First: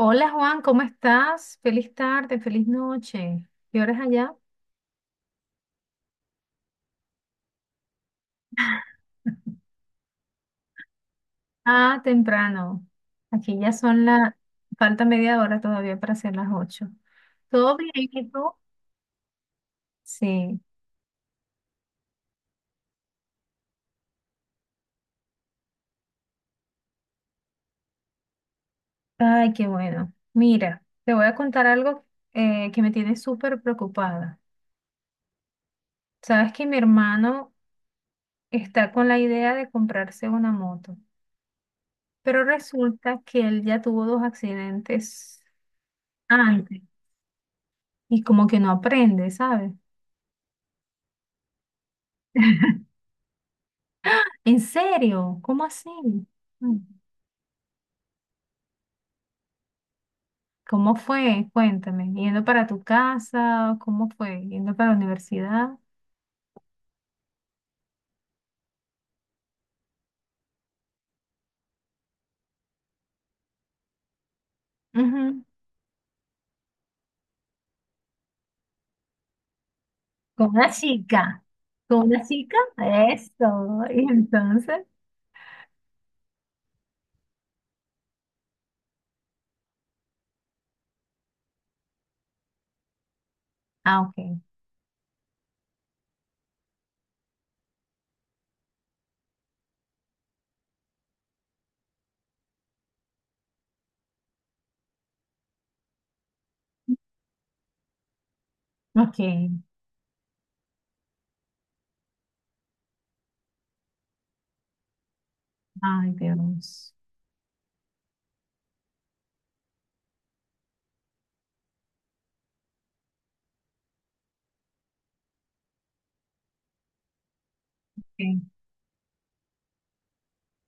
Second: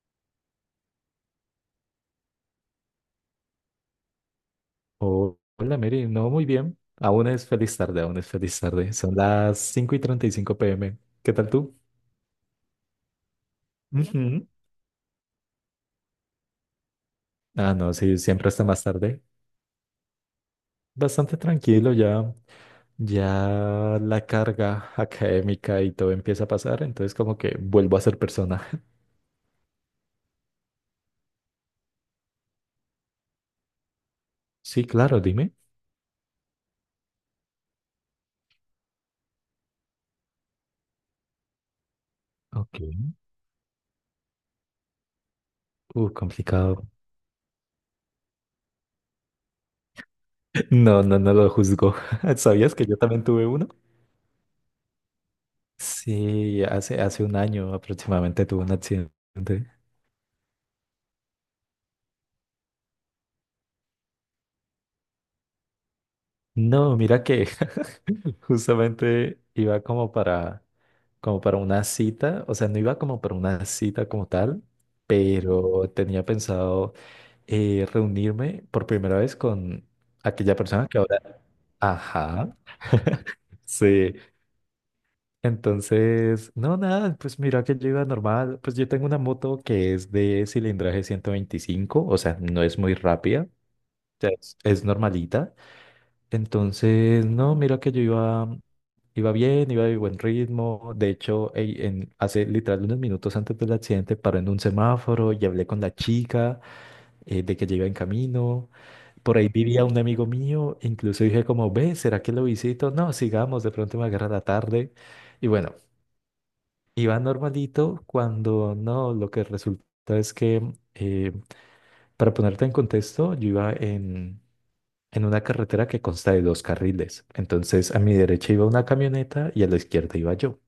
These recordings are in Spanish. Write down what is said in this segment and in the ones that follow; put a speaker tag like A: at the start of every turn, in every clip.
A: Hola Juan, ¿cómo estás? Feliz tarde, feliz noche. ¿Qué horas allá?
B: Oh, hola Mary, no muy bien. Aún es feliz tarde, aún es feliz tarde. Son las cinco y 35 pm. ¿Qué tal tú?
A: Ah, temprano. Aquí ya son la.
B: Ujú.
A: Falta media hora todavía para hacer las 8.
B: Ah,
A: ¿Todo bien?
B: no, sí,
A: ¿Y
B: siempre
A: tú?
B: está más tarde.
A: Sí.
B: Bastante tranquilo ya. Ya la carga académica y todo empieza a pasar, entonces como que vuelvo a ser persona.
A: Ay, qué bueno. Mira, te voy a contar algo que me tiene súper preocupada.
B: Sí, claro, dime.
A: Sabes que mi hermano está con la idea de comprarse una moto, pero
B: Ok.
A: resulta que él ya tuvo dos accidentes antes
B: Complicado.
A: y como que no aprende, ¿sabes?
B: No, no, no lo juzgo. ¿Sabías que yo también tuve uno?
A: ¿En serio? ¿Cómo así?
B: Sí,
A: Mm.
B: hace un año aproximadamente tuve un accidente.
A: ¿Cómo fue? Cuéntame. ¿Yendo para tu casa? ¿Cómo fue? ¿Yendo para la universidad?
B: No, mira que justamente iba como para, una cita, o sea, no iba como para una cita como tal,
A: Ujú.
B: pero tenía pensado reunirme por primera vez con
A: Con
B: aquella
A: una
B: persona que ahora...
A: chica. ¿Con una
B: Ajá.
A: chica? Eso. Y
B: Sí.
A: entonces.
B: Entonces, no, nada, pues mira que yo iba normal, pues yo tengo una moto que es de cilindraje 125, o sea, no es muy rápida, o
A: Ah,
B: sea,
A: ok.
B: es normalita. Entonces, no, mira que yo iba bien, iba de buen ritmo. De hecho, ey, hace literal unos minutos antes del accidente paré en un semáforo y hablé con la chica de que ya iba en camino.
A: Ok.
B: Por
A: Ay,
B: ahí vivía un amigo mío, incluso dije como, ve, ¿será que lo visito? No, sigamos, de pronto me agarra la tarde. Y bueno,
A: Dios.
B: iba normalito cuando no, lo que resulta es que, eh, para ponerte en contexto, yo iba en una carretera que consta de dos carriles. Entonces a mi
A: Ok.
B: derecha iba una camioneta y a la izquierda iba yo.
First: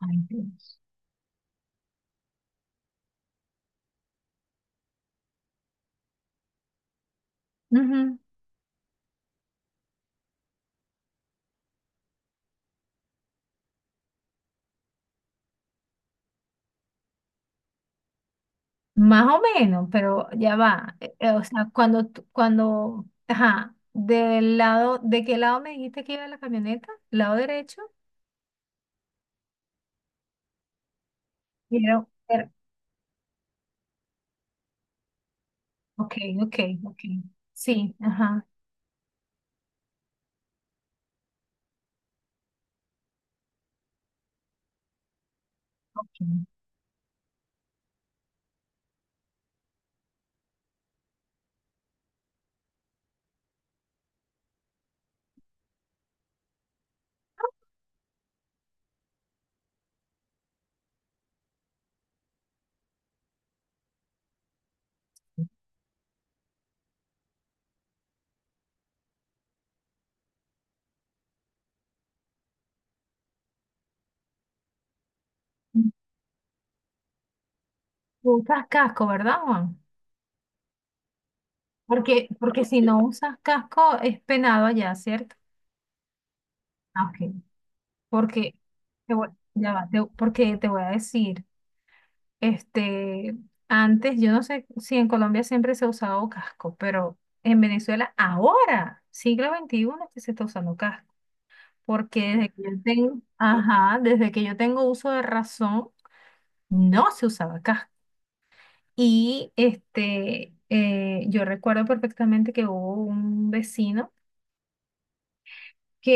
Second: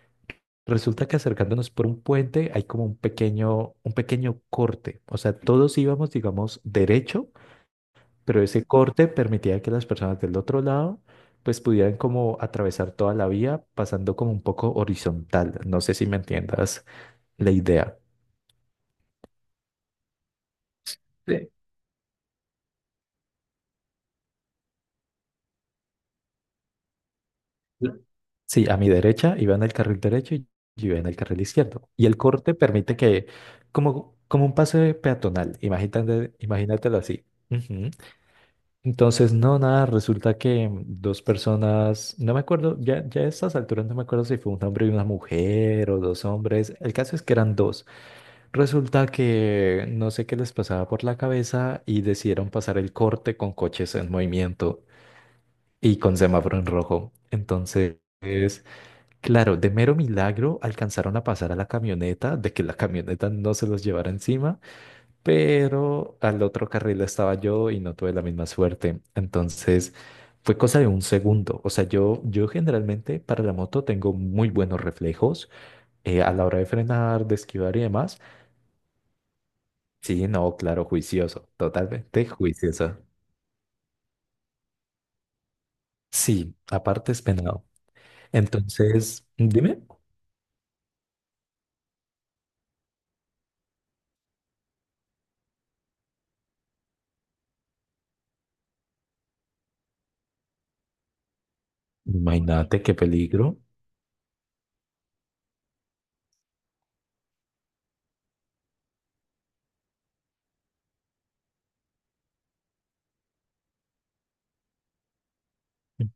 A: Ay, Dios.
B: Resulta que acercándonos por un puente hay como un pequeño corte. O sea, todos íbamos, digamos, derecho,
A: Ujú.
B: pero ese corte permitía que las personas del otro lado pues pudieran como atravesar toda la vía pasando como un poco horizontal. No sé si me entiendas la idea.
A: Más o menos, pero ya va. O
B: Sí.
A: sea, cuando, cuando, ajá, del lado, ¿de qué lado me dijiste que iba la camioneta? ¿Lado derecho?
B: L- Sí, a mi derecha iba en el carril derecho y yo iba en el carril izquierdo. Y el
A: Pero,
B: corte permite que, como un pase peatonal,
A: ok,
B: imagínate,
A: ok,
B: imagínatelo
A: ok.
B: así. Ujú.
A: Sí, ajá.
B: Entonces, no, nada, resulta que dos personas, no me acuerdo, ya a estas alturas no me acuerdo si fue un hombre y una mujer o dos
A: Okay.
B: hombres, el caso es que eran dos. Resulta que no sé qué les pasaba por la cabeza y decidieron pasar el corte con coches en movimiento y con semáforo en rojo. Entonces... Claro, de mero milagro alcanzaron a pasar a la camioneta, de que la camioneta no se los llevara encima, pero al otro carril estaba yo y no tuve la misma suerte. Entonces fue cosa de un segundo. O sea, yo generalmente para la moto tengo muy buenos reflejos a la hora de frenar, de esquivar y demás.
A: Tú usas casco, ¿verdad, Juan?
B: Sí, no, claro, juicioso, totalmente
A: Porque si
B: juicioso.
A: no usas casco es penado allá, ¿cierto?
B: Sí,
A: Ah,
B: aparte es
A: ok.
B: penado.
A: Porque te
B: Entonces,
A: voy, ya
B: dime,
A: va, porque te voy a decir, este, antes, yo no sé si en Colombia siempre se ha usado casco, pero en Venezuela ahora, siglo XXI es que se está usando casco. Porque desde que yo
B: imagínate qué
A: tengo,
B: peligro.
A: ajá, desde que yo tengo uso de razón, no se usaba casco. Y yo recuerdo perfectamente que hubo un vecino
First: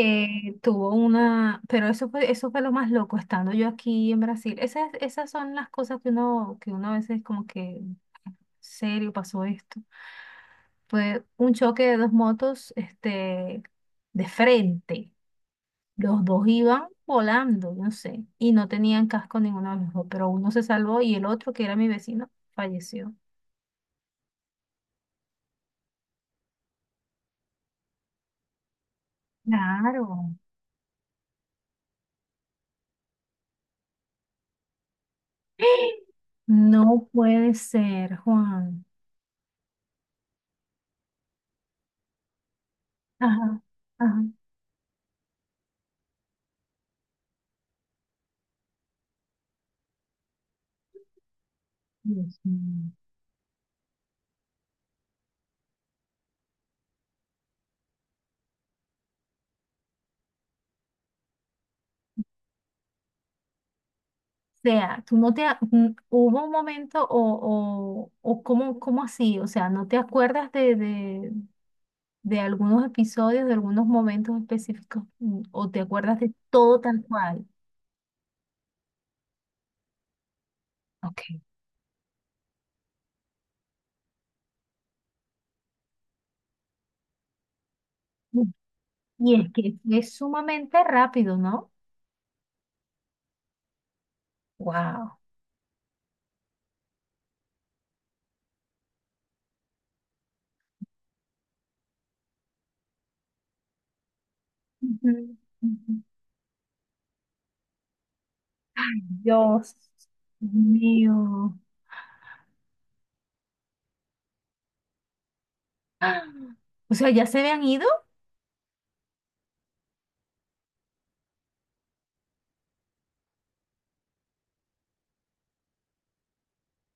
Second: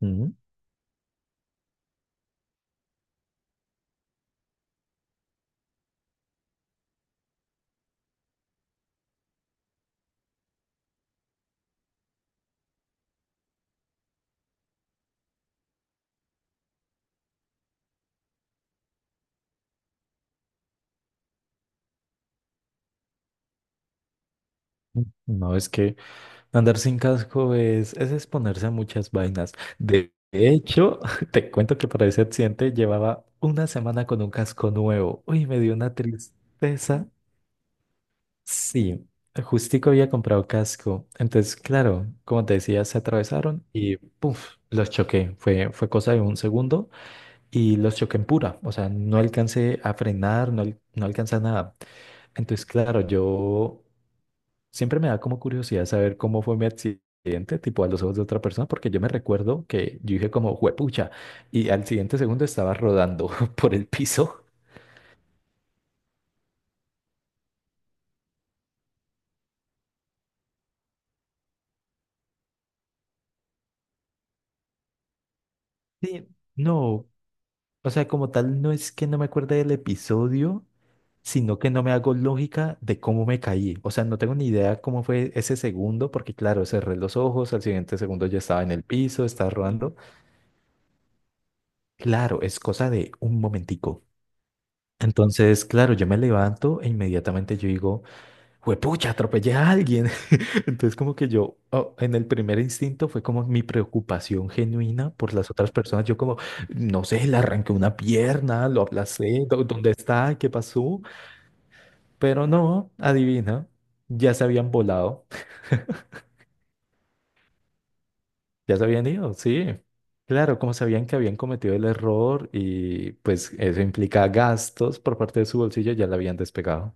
B: Ujú.
A: tuvo una, pero eso fue lo más loco, estando yo aquí en Brasil. Esas son las cosas que uno a veces como que, serio, pasó esto. Fue un choque de dos motos, de frente. Los dos iban volando, no sé, y no tenían casco ninguno de los dos, pero uno se salvó y el otro, que era mi vecino, falleció.
B: No es que... Andar sin casco es exponerse a muchas vainas. De
A: Claro.
B: hecho, te cuento que para ese accidente llevaba una semana con un casco nuevo. Uy, me dio una
A: No
B: tristeza.
A: puede ser, Juan.
B: Sí, justico había comprado casco. Entonces, claro, como te decía, se
A: Ajá,
B: atravesaron y
A: ajá.
B: puff, los choqué. Fue cosa de un segundo y los choqué en pura. O sea, no alcancé a frenar, no, no alcancé a nada.
A: Dios
B: Entonces,
A: mío.
B: claro, yo. Siempre me da como curiosidad saber cómo fue mi accidente, tipo a los ojos de otra persona, porque yo me recuerdo que yo dije como, juepucha, y al siguiente segundo estaba rodando por el piso.
A: O sea, tú no te... a- n- ¿Hubo un momento o cómo así? O sea, ¿no te acuerdas de algunos episodios, de algunos momentos específicos? ¿O te acuerdas
B: Sí,
A: de todo tal
B: no,
A: cual?
B: o sea, como tal, no es que no me acuerde del episodio,
A: Ok.
B: sino que no me hago lógica de cómo me caí. O sea, no tengo ni idea cómo fue ese segundo, porque claro, cerré los ojos, al siguiente segundo ya
A: Mm.
B: estaba en el piso,
A: Y
B: estaba
A: es que
B: rodando.
A: es sumamente rápido, ¿no?
B: Claro, es cosa de un momentico.
A: Wow.
B: Entonces, claro, yo me levanto e inmediatamente yo digo... Juepucha, atropellé a alguien. Entonces, como que yo, oh, en el primer instinto fue como mi preocupación
A: Ujú,
B: genuina por las otras
A: ujú.
B: personas. Yo como, no sé, le arranqué una pierna, lo
A: Ay,
B: aplacé,
A: Dios
B: ¿dónde está? ¿Qué pasó?
A: mío.
B: Pero no, adivina, ya se habían volado,
A: O sea, ¿ya se habían ido?
B: ya se habían ido, sí. Claro, como sabían que habían cometido el error y pues eso implica gastos por parte de su bolsillo, ya la habían despegado.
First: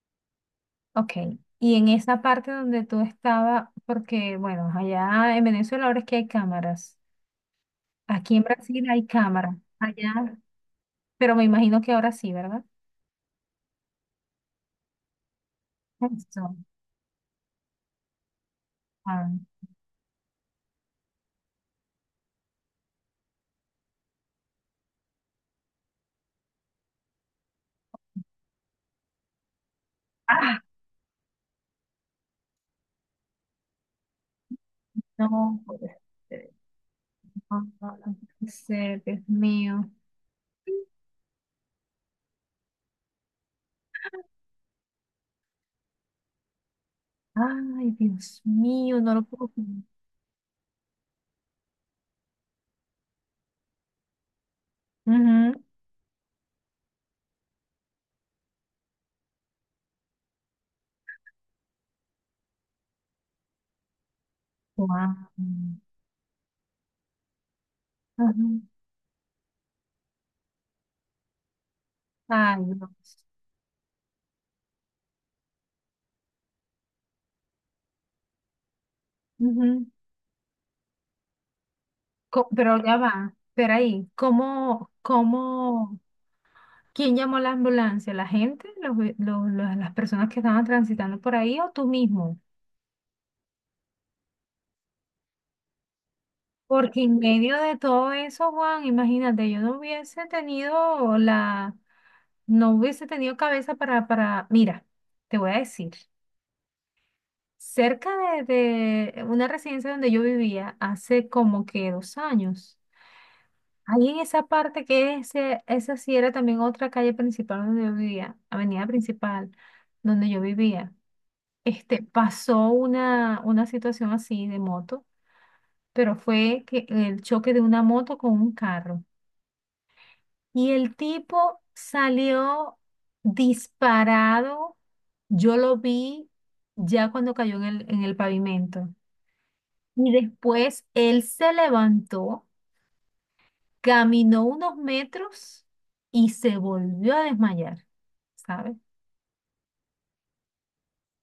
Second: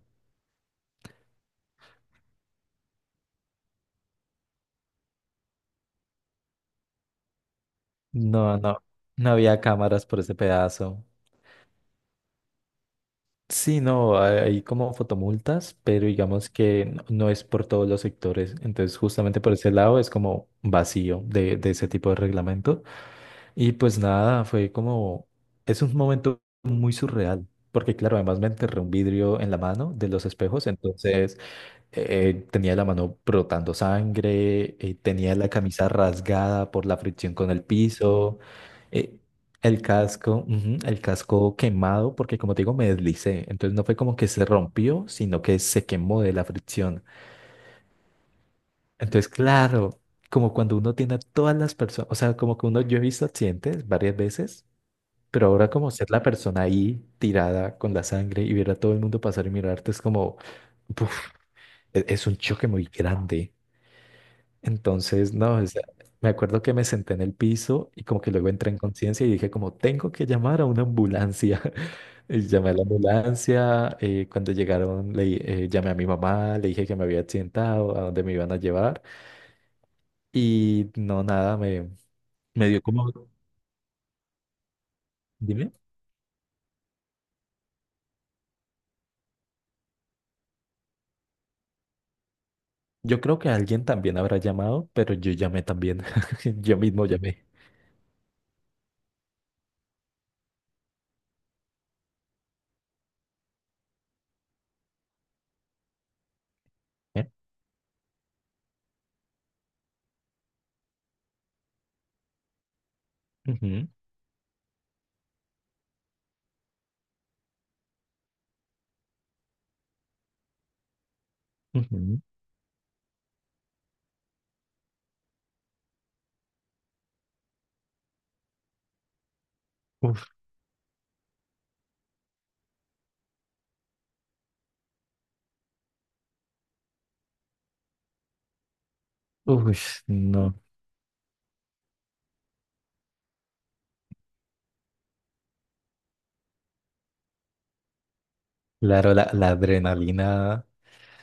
A: Ok, y en esa parte donde tú estabas, porque bueno, allá en Venezuela ahora es que hay cámaras, aquí en
B: No, no,
A: Brasil hay
B: no
A: cámaras,
B: había cámaras
A: allá,
B: por ese pedazo.
A: pero me imagino que ahora sí, ¿verdad?
B: Sí, no, hay como fotomultas, pero digamos
A: Eso.
B: que no es por todos los sectores. Entonces,
A: Ah,
B: justamente por ese lado es como vacío de ese tipo de reglamento. Y pues nada, fue como, es un momento muy surreal, porque claro, además me enterré un vidrio en la mano de los
A: ah,
B: espejos, entonces tenía la mano brotando sangre, tenía la
A: no,
B: camisa
A: puede ser,
B: rasgada por la fricción con el
A: no, no, no
B: piso,
A: puede ser,
B: eh,
A: Dios
B: el
A: mío.
B: casco, ujú, el casco quemado, porque como te digo, me deslicé. Entonces no fue como que se rompió, sino que se quemó de la fricción.
A: Ay, Dios mío, no lo
B: Entonces,
A: puedo creer.
B: claro, como cuando uno tiene a todas las personas, o sea, como que uno, yo he visto accidentes varias veces. Pero
A: Ujú.
B: ahora como ser la persona ahí tirada con la sangre y ver a todo el mundo pasar y mirarte es como, uf, es un choque muy grande.
A: Guau.
B: Entonces, no, o sea, me acuerdo que me senté en el piso y como que luego
A: Ujú.
B: entré en conciencia y dije como, tengo que llamar a una ambulancia. Y
A: Ay,
B: llamé a la
A: Dios.
B: ambulancia, cuando llegaron llamé a mi mamá, le dije que me había accidentado, a dónde me iban a llevar
A: Ujú.
B: y no, nada, me, me dio
A: Pero ya
B: como,
A: va, espera ahí, ¿cómo,
B: dime,
A: cómo? ¿Quién llamó la ambulancia? ¿La gente? ¿Los las personas que estaban transitando por ahí o tú mismo?
B: yo creo que alguien también habrá llamado, pero yo llamé también, yo
A: Porque
B: mismo
A: en
B: llamé.
A: medio de todo eso, Juan, imagínate, yo no hubiese tenido no hubiese tenido cabeza para, mira, te voy a decir,
B: ¿Eh?
A: cerca de, de una residencia donde yo vivía hace como que 2 años,
B: Ujú,
A: ahí en esa parte que esa sí era también otra calle principal donde yo vivía, avenida principal donde yo vivía.
B: ujú.
A: Pasó una situación así de moto, pero fue que el choque de una moto con un carro.
B: Uf,
A: Y el tipo salió disparado. Yo lo vi ya cuando cayó en el pavimento.
B: uf,
A: Y
B: no,
A: después él se levantó, caminó unos metros y se volvió a desmayar, ¿sabes?
B: claro, la adrenalina.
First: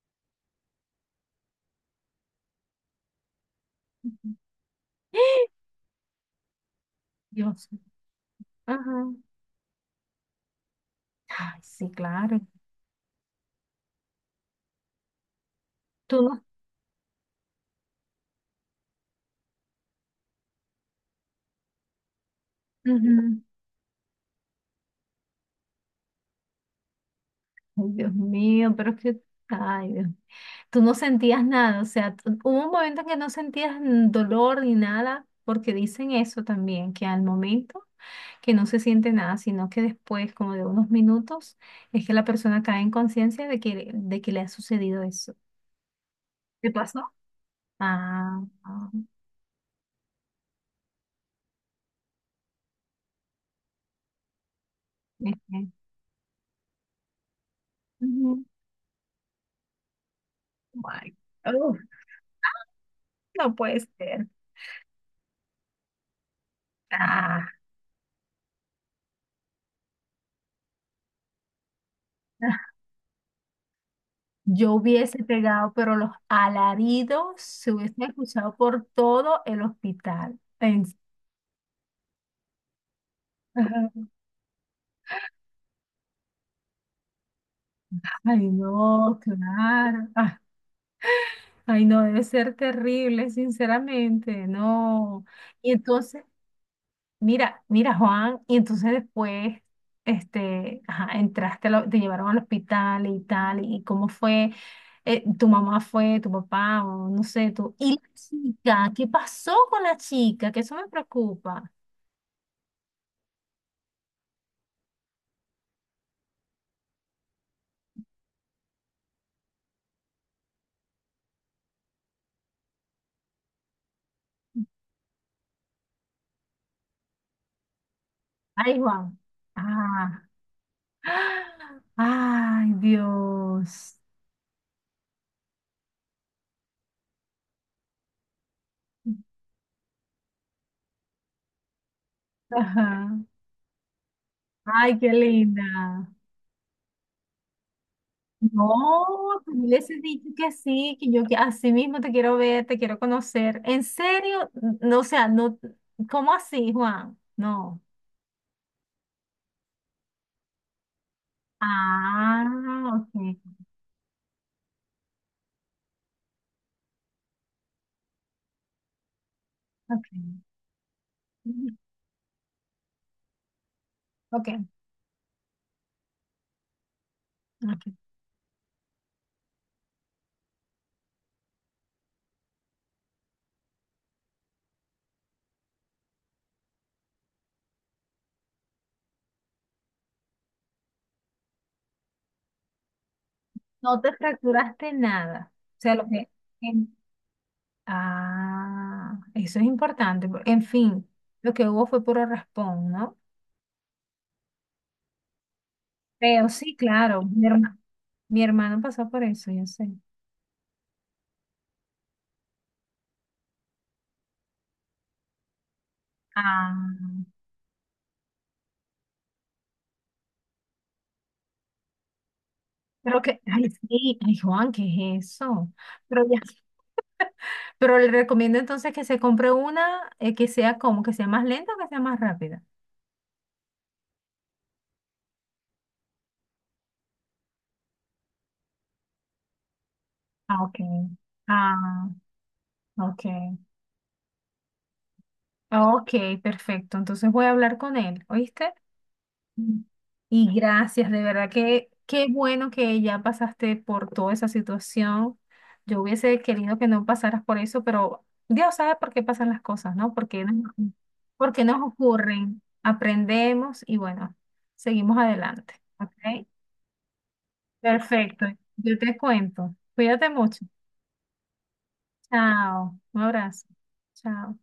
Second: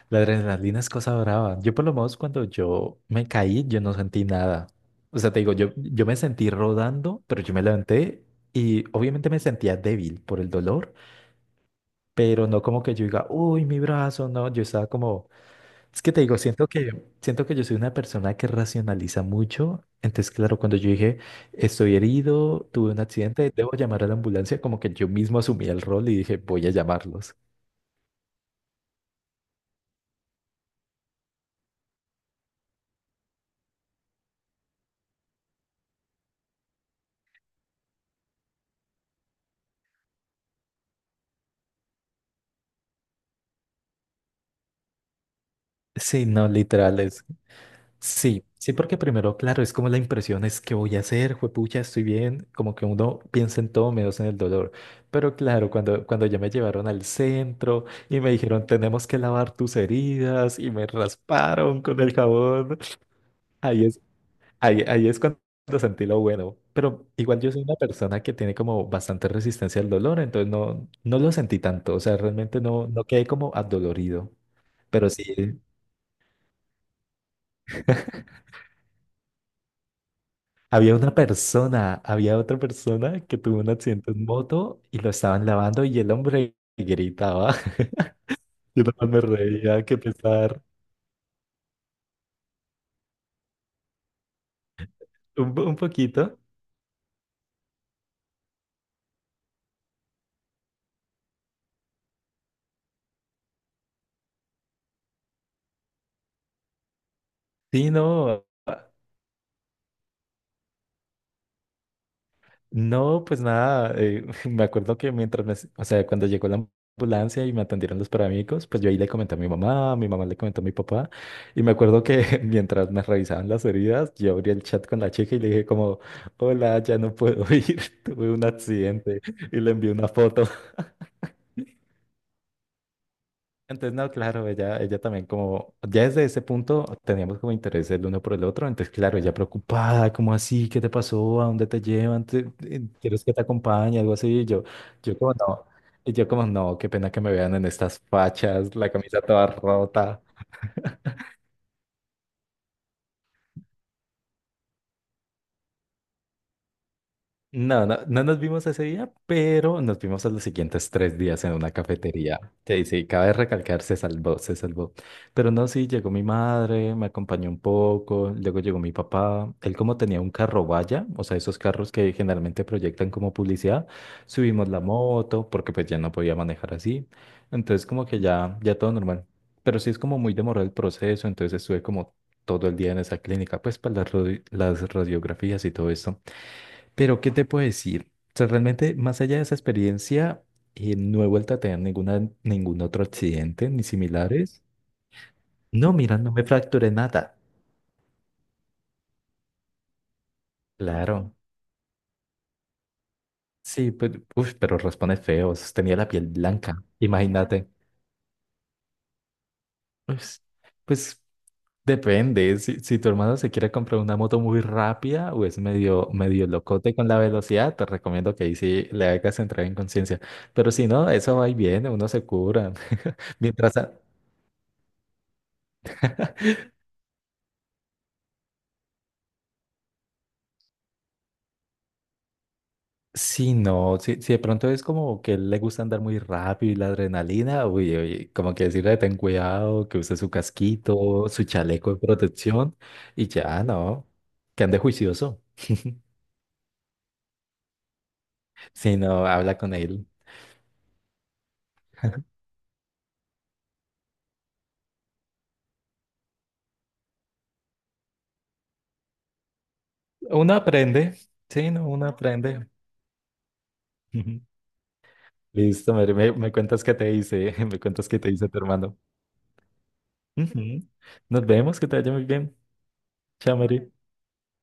B: La adrenalina es cosa brava. Yo por lo menos cuando yo me caí, yo no sentí
A: Ujú.
B: nada. O sea, te digo, yo me sentí rodando, pero yo me
A: Dios.
B: levanté y
A: Ajá.
B: obviamente me sentía débil por el dolor,
A: Ay, sí, claro.
B: pero no como que yo diga, uy, mi brazo, no, yo estaba como, es que te digo,
A: Tú
B: siento que, yo soy una persona que racionaliza mucho. Entonces, claro, cuando yo dije, estoy herido, tuve un
A: no.
B: accidente, debo llamar a la ambulancia, como que yo mismo asumí el rol y dije, voy a llamarlos.
A: Ay, Dios mío, pero es que, ay, Dios, tú no sentías nada, o sea, hubo un momento en que no sentías dolor ni nada, porque dicen eso también, que al momento que no se siente nada, sino que después, como de unos minutos, es que la persona cae en conciencia de que le ha sucedido eso.
B: Sí, no,
A: ¿Qué pasó?
B: literales.
A: Ah,
B: Sí, sí,
A: ah,
B: porque primero, claro, es como la impresión es que voy a hacer, juepucha, estoy bien, como que uno piensa en todo menos en el dolor. Pero
A: ok.
B: claro, cuando ya me llevaron al centro y me
A: Ujú.
B: dijeron, tenemos que lavar tus heridas y me
A: My- Uf,
B: rasparon con el jabón,
A: no puede
B: ahí es,
A: ser.
B: ahí es cuando sentí lo bueno. Pero igual
A: Ah.
B: yo soy una persona que tiene como bastante resistencia al dolor, entonces no, no lo sentí tanto, o sea, realmente no, no quedé como adolorido,
A: Yo
B: pero
A: hubiese
B: sí.
A: pegado, pero los alaridos se hubiesen escuchado por todo el hospital.
B: Había una persona, había otra persona que tuvo un
A: Ajá.
B: accidente en moto y lo estaban lavando y el hombre gritaba.
A: Ay,
B: Yo
A: no,
B: también me reía, que
A: claro. Ah,
B: pesar.
A: ay, no, debe ser terrible, sinceramente, no.
B: Un, po-
A: Y
B: un
A: entonces,
B: poquito.
A: mira, mira, Juan, y entonces después, ajá, entraste, te llevaron al hospital y tal, y cómo fue, tu mamá fue, tu papá, o no sé, tú.
B: Sí,
A: ¿Y la
B: no.
A: chica? ¿Qué pasó con la chica? Que eso me preocupa.
B: No, pues nada. Me acuerdo que o sea, cuando llegó la ambulancia y me atendieron los paramédicos, pues yo ahí le comenté a mi mamá le comentó a mi papá. Y me acuerdo que mientras me revisaban las heridas, yo abrí el chat con la chica y le dije como, hola, ya no puedo ir, tuve un
A: Ay, Juan.
B: accidente y le envié una
A: Ah.
B: foto.
A: Ay,
B: Entonces,
A: Dios.
B: no, claro, ella también como, ya desde ese punto teníamos como interés el uno por el otro, entonces, claro, ella preocupada, ¿como así? ¿Qué te pasó? ¿A dónde te llevan?
A: Ajá.
B: ¿Quieres que te acompañe? Algo así, y yo,
A: Ay, qué
B: yo como no,
A: linda.
B: y yo como no qué pena que me vean en estas fachas, la camisa
A: No,
B: toda
A: tú les he
B: rota.
A: dicho que sí, que yo que así mismo te quiero ver, te quiero conocer. ¿En serio? No, o sea, no, ¿cómo así, Juan? No.
B: No, no, no nos vimos ese día, pero nos vimos a los siguientes 3 días en una cafetería.
A: Ah,
B: Sí, sí,
A: ok,
B: cabe recalcar, se salvó, se salvó. Pero no, sí, llegó mi madre, me acompañó un poco, luego llegó mi papá. Él como tenía un
A: ok.
B: carro vaya, o sea, esos
A: Ujú.
B: carros que generalmente proyectan como publicidad,
A: Ok,
B: subimos la moto porque pues ya no podía manejar así. Entonces
A: ok.
B: como que ya, ya todo normal. Pero sí es como muy demorado el proceso, entonces estuve como todo el día en esa clínica, pues para las radiografías y todo esto. Pero, ¿qué te puedo decir? O sea, realmente, más allá de esa experiencia, no he vuelto a tener ninguna, ningún otro accidente ni
A: No te
B: similares.
A: fracturaste nada. O
B: No,
A: sea, lo
B: mira,
A: que,
B: no me fracturé nada.
A: ah, eso es importante. En fin,
B: Claro.
A: lo que hubo fue puro raspón, ¿no?
B: Sí, pues, uff, pero responde feo. Tenía la piel
A: Pero sí,
B: blanca.
A: claro, mi
B: Imagínate.
A: hermano, mi hermano pasó por eso, yo sé.
B: Pues, pues depende. Si tu hermano se quiere comprar una moto muy rápida o es medio, medio
A: Ah,
B: locote con la velocidad, te recomiendo que ahí sí le hagas entrar en conciencia. Pero si no, eso va y viene, uno se cura.
A: pero que, ay,
B: Mientras.
A: sí, ay, Juan, ¿qué es eso? Pero ya, pero le recomiendo entonces que se compre una que sea como, que sea más lenta o que sea más rápida.
B: Sí, no, si de pronto es como que le gusta andar muy rápido y la adrenalina, uy, uy, como que decirle ten cuidado, que use su
A: Ah, ok.
B: casquito, su chaleco de
A: Ah,
B: protección
A: ok.
B: y ya, no, que ande juicioso.
A: Ah, ok, perfecto. Entonces voy a hablar con él, ¿oíste?
B: Si no, habla con él.
A: Y gracias, de verdad que qué bueno que ya pasaste por toda esa situación. Yo hubiese querido que no pasaras por eso, pero Dios sabe por qué pasan las cosas, ¿no? Porque
B: Uno
A: nos,
B: aprende,
A: por qué
B: sí,
A: nos
B: no, uno
A: ocurren.
B: aprende.
A: Aprendemos y bueno,
B: Ujú.
A: seguimos adelante,
B: Listo, Mary, me,
A: ¿ok?
B: me cuentas qué te dice, me cuentas qué te
A: Perfecto.
B: dice tu hermano.
A: Yo te cuento. Cuídate mucho.
B: Ujú. Nos vemos, que te vaya muy bien.
A: Chao. Un
B: Chao,
A: abrazo.
B: Mary.
A: Chao.